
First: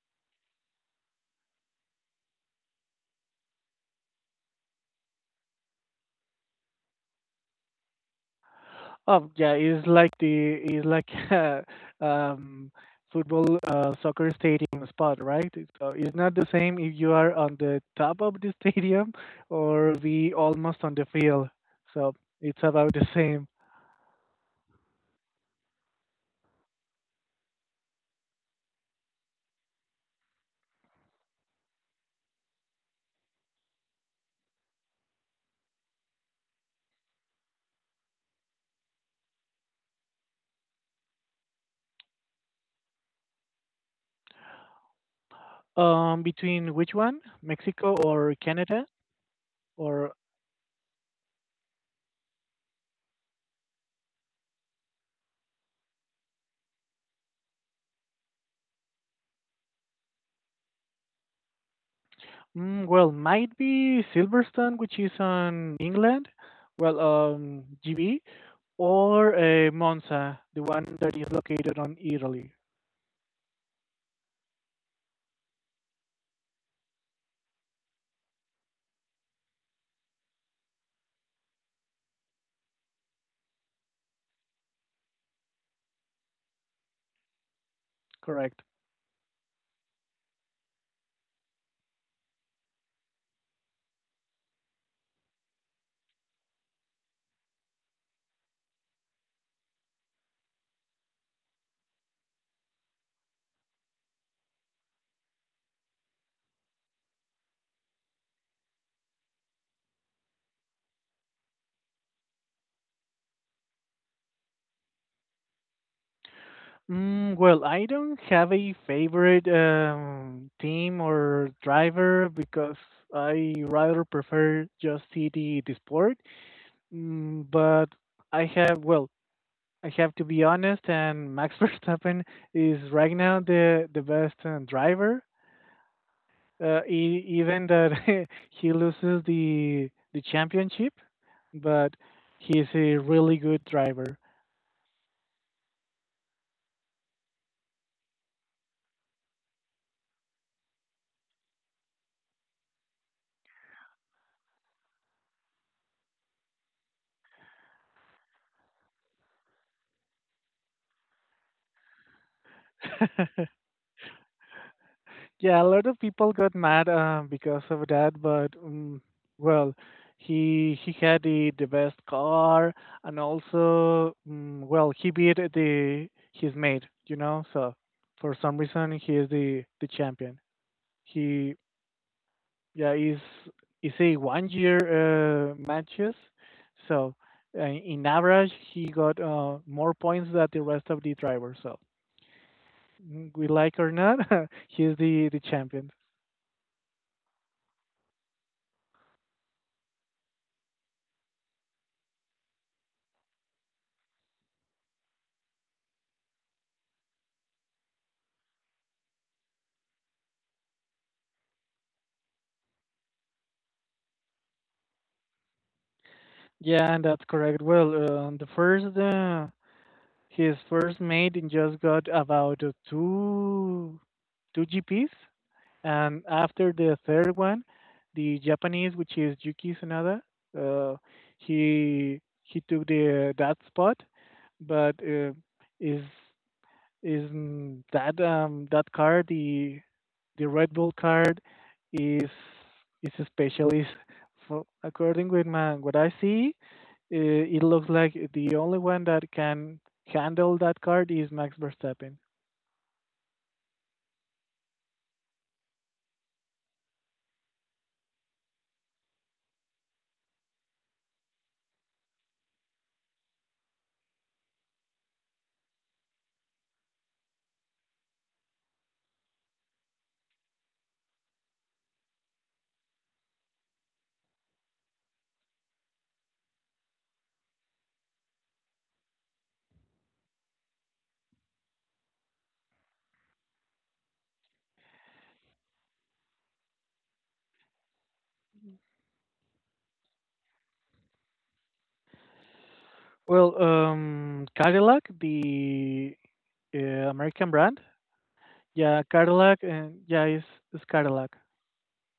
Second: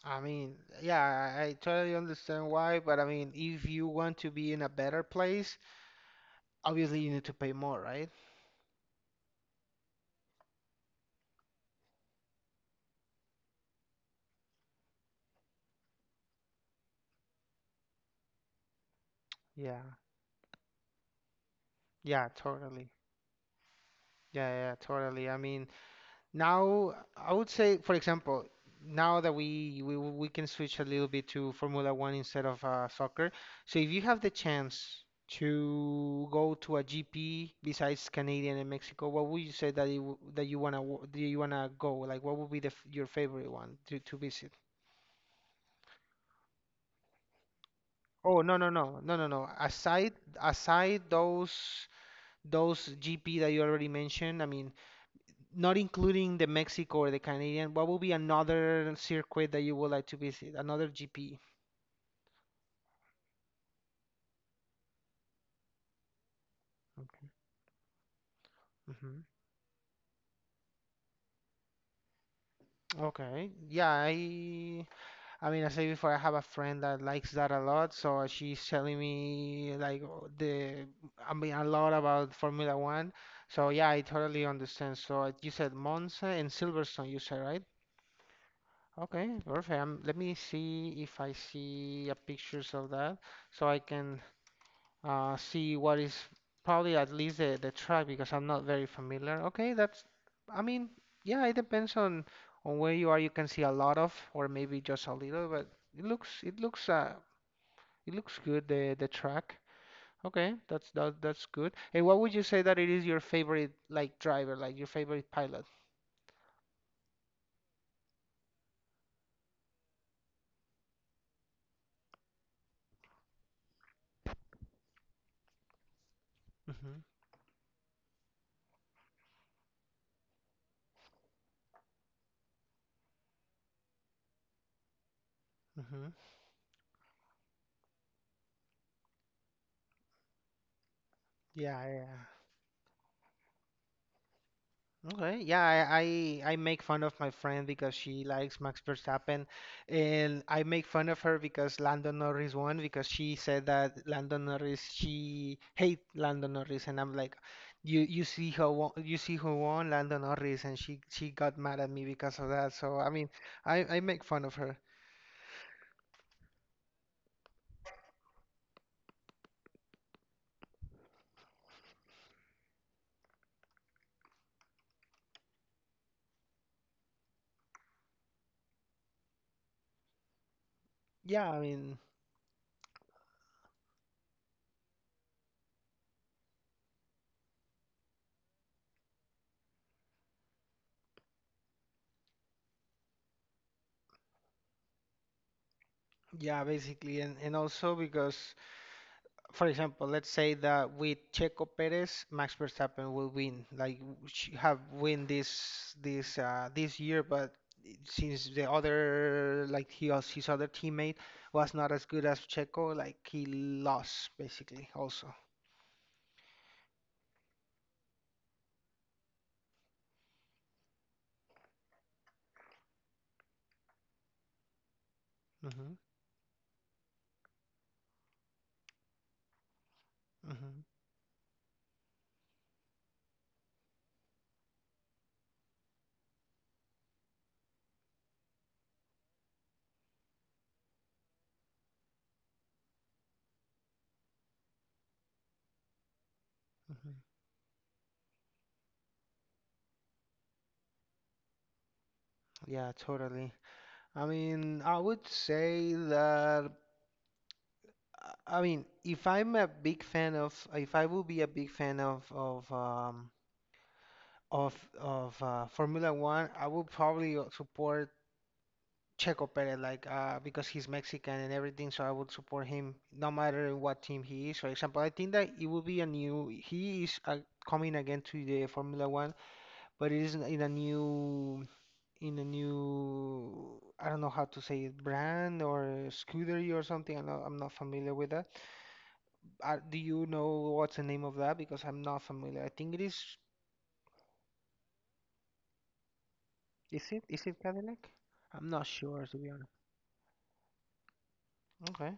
I mean, yeah, I totally understand why, but I mean, if you want to be in a better place, obviously you need to pay more, right? Oh yeah, it's like *laughs* a um, football soccer stadium spot, right? So it's not the same if you are on the top of the *laughs* stadium Yeah, or be almost on the field. So yeah, it's totally. about the same. Yeah, yeah, totally. I mean, now I would say, for example, now that we can switch a little bit to Formula One instead of soccer. So if you have the chance to go to a GP besides Canadian and Mexico, what would you say that you wanna do you wanna go? Like, what would be your favorite one to visit? Between which one, Mexico or Oh no no Canada, no no no no. Or Aside those GP that you already mentioned, I mean, not including the Mexico or the Canadian, what would be another circuit that you would like to visit? Another GP. Well, might be Silverstone, which is on England. Well, Okay. GB, Hmm. or Monza, the one that is located on Italy. Okay. Yeah, I mean, I said before, I have a friend that likes that a lot, so she's telling me like o- the I mean a lot about Formula One. So yeah, I totally understand. So you said Monza and Silverstone, you said, right? Correct. Okay, perfect. Let me see if I see a pictures of that so I can see what is probably at least the track because I'm not very familiar. Okay, I mean, yeah, it depends on where you are. You can see a lot of or maybe just a little, but it looks it looks uh it looks good the track. Okay, that's good. And what would you say that it is your favorite like driver, like your favorite pilot? Well, I don't have a favorite team or driver because I rather prefer just see the sport. Mm-hmm. But well, I have to be honest, and Max *laughs* Verstappen is right now the best driver. Mm-hmm. Even that *laughs* he loses the championship, Yeah, but yeah. he's a really good driver. Okay, yeah, I make fun of my friend because she likes Max Verstappen, and I make fun of her because Lando Norris won because she said that Lando Norris she hate Lando Norris, and I'm like, you see who won, you see who won Lando Norris, and she got mad at me because of that. So I mean, *laughs* I make fun of her. Yeah, a lot of people got mad because of that, but well, he had the best car, and also well, he beat the his mate. So for some reason, he is the champion. Yeah, He I mean, Yeah, it's a one year matches, so in average he got more points than the rest of the drivers. So we like or not, *laughs* he's the champion. yeah, basically, and also because. For example, let's say that with Checo Perez, Max Verstappen will win. Like have win this this year, but since the other like his other teammate was not as good as Checo, like he lost basically also. Yeah, and that's correct. Well, the first his first mate just got about two GPs. Hmm. And after the third one, the Japanese, which is Yuki Tsunada, Hmm. uh, he took the that spot, but is is mm, that that car, the Red Bull card is is a specialist for according with my what I see. Hmm. It looks like the only one that can handle that card is Max Verstappen. Yeah, totally. I mean, I would say that. I mean, if I'm a big fan of, if I will be a big fan of of of Formula One, I would probably support Checo Perez, like because he's Mexican and everything. So I would support him no matter what team he is. For example, I think that it will be a new. He is coming again to the Formula One, but it is in a new. I don't know how to say it, brand or scudery or something. I'm not familiar with that. Do you know what's the name of that? Because I'm not familiar. I think it is. Well, Cadillac, the Is it? Is American it brand. Cadillac? I'm not Yeah, sure to be Cadillac, honest. and yeah, it's Cadillac. Okay.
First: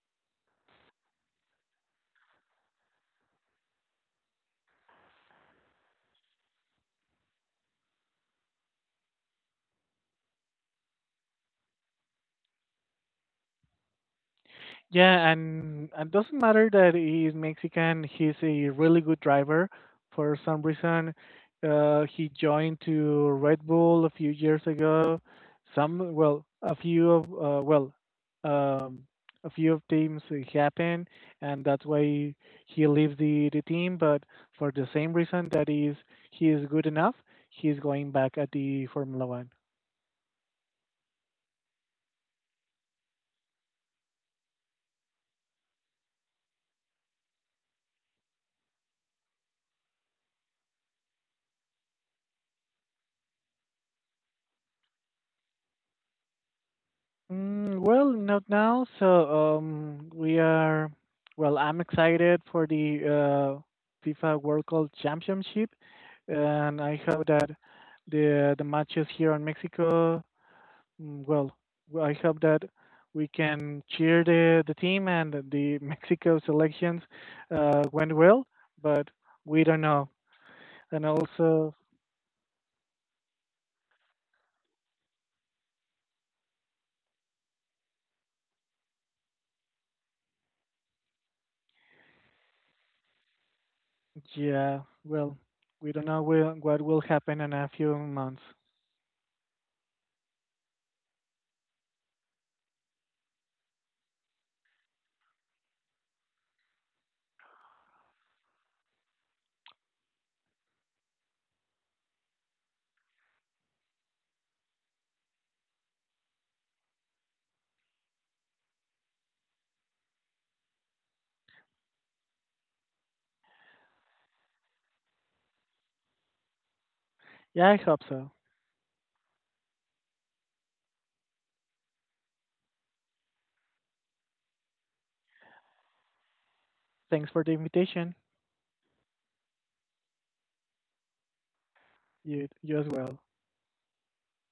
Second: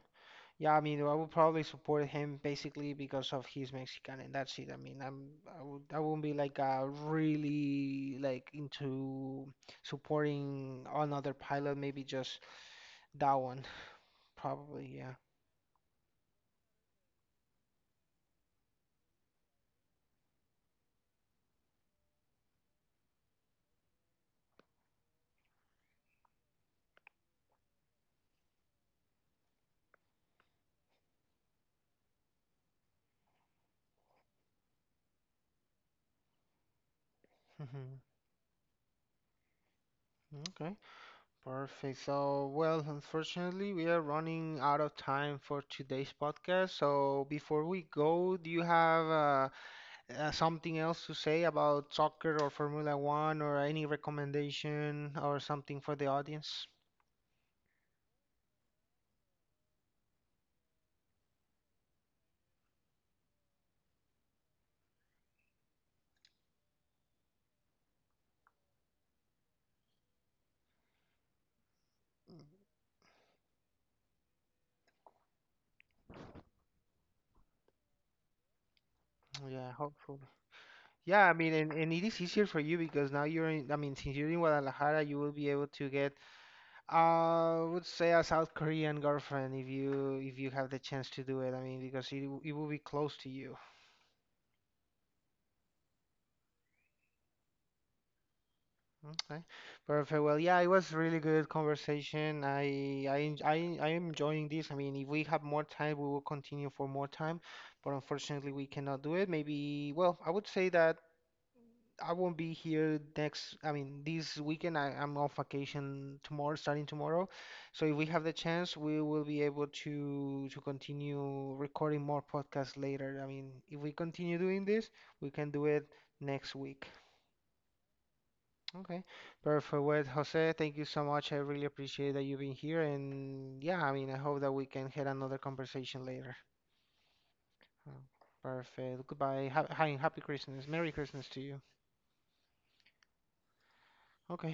Yeah, I mean, I would probably support him basically because of he's Mexican, and that's it. I mean, I'm I would I wouldn't be like really like into supporting another pilot, maybe just that one, probably. Yeah. Yeah, and it doesn't matter that he's Mexican. He's a really good driver. For some reason, he joined to Red Bull a few years ago. Well, um, a few of teams happen, and that's why he leaves the team. But for the same reason that is he is good enough, he's Mhm. going back at the Formula One. Okay. Perfect. So, well, unfortunately, we are running out of time for today's podcast. So, before we go, do you have something else to say about soccer or Formula One or any recommendation or something for the audience? Well, not now. So we are. Well, I'm excited for the FIFA World Cup Championship, and I hope that the matches here in Mexico. Well, I hope that we can cheer the team and the *laughs* Mexico selections went well, but we Yeah, don't know. hopefully. And Yeah, I mean, also, and it is easier for you because now you're in, I mean, since you're in Guadalajara, you will be able to get, I would say, a South Korean girlfriend if you have the chance to do it. I mean, because it will be close to you. yeah, well, we don't know what will happen in a few months. Okay. Perfect. Well, yeah, it was really good conversation. I am enjoying this. I mean, if we have more time, we will continue for more time, but unfortunately, we cannot do it. Maybe, well, I would say that I won't be I mean, this weekend. I'm on vacation tomorrow, starting tomorrow. So if we have the chance, we will be able to continue recording more podcasts later. I mean, if we continue doing this, we can do it next week. Yeah, I hope so. Okay, perfect. Well, Jose, thank you so much. I really appreciate that you've been here. And yeah, I mean, I hope that we can have another conversation later. Thanks for the Uh, invitation. Perfect. Goodbye. Hi, happy Christmas. Merry Christmas to you. You as well. Okay.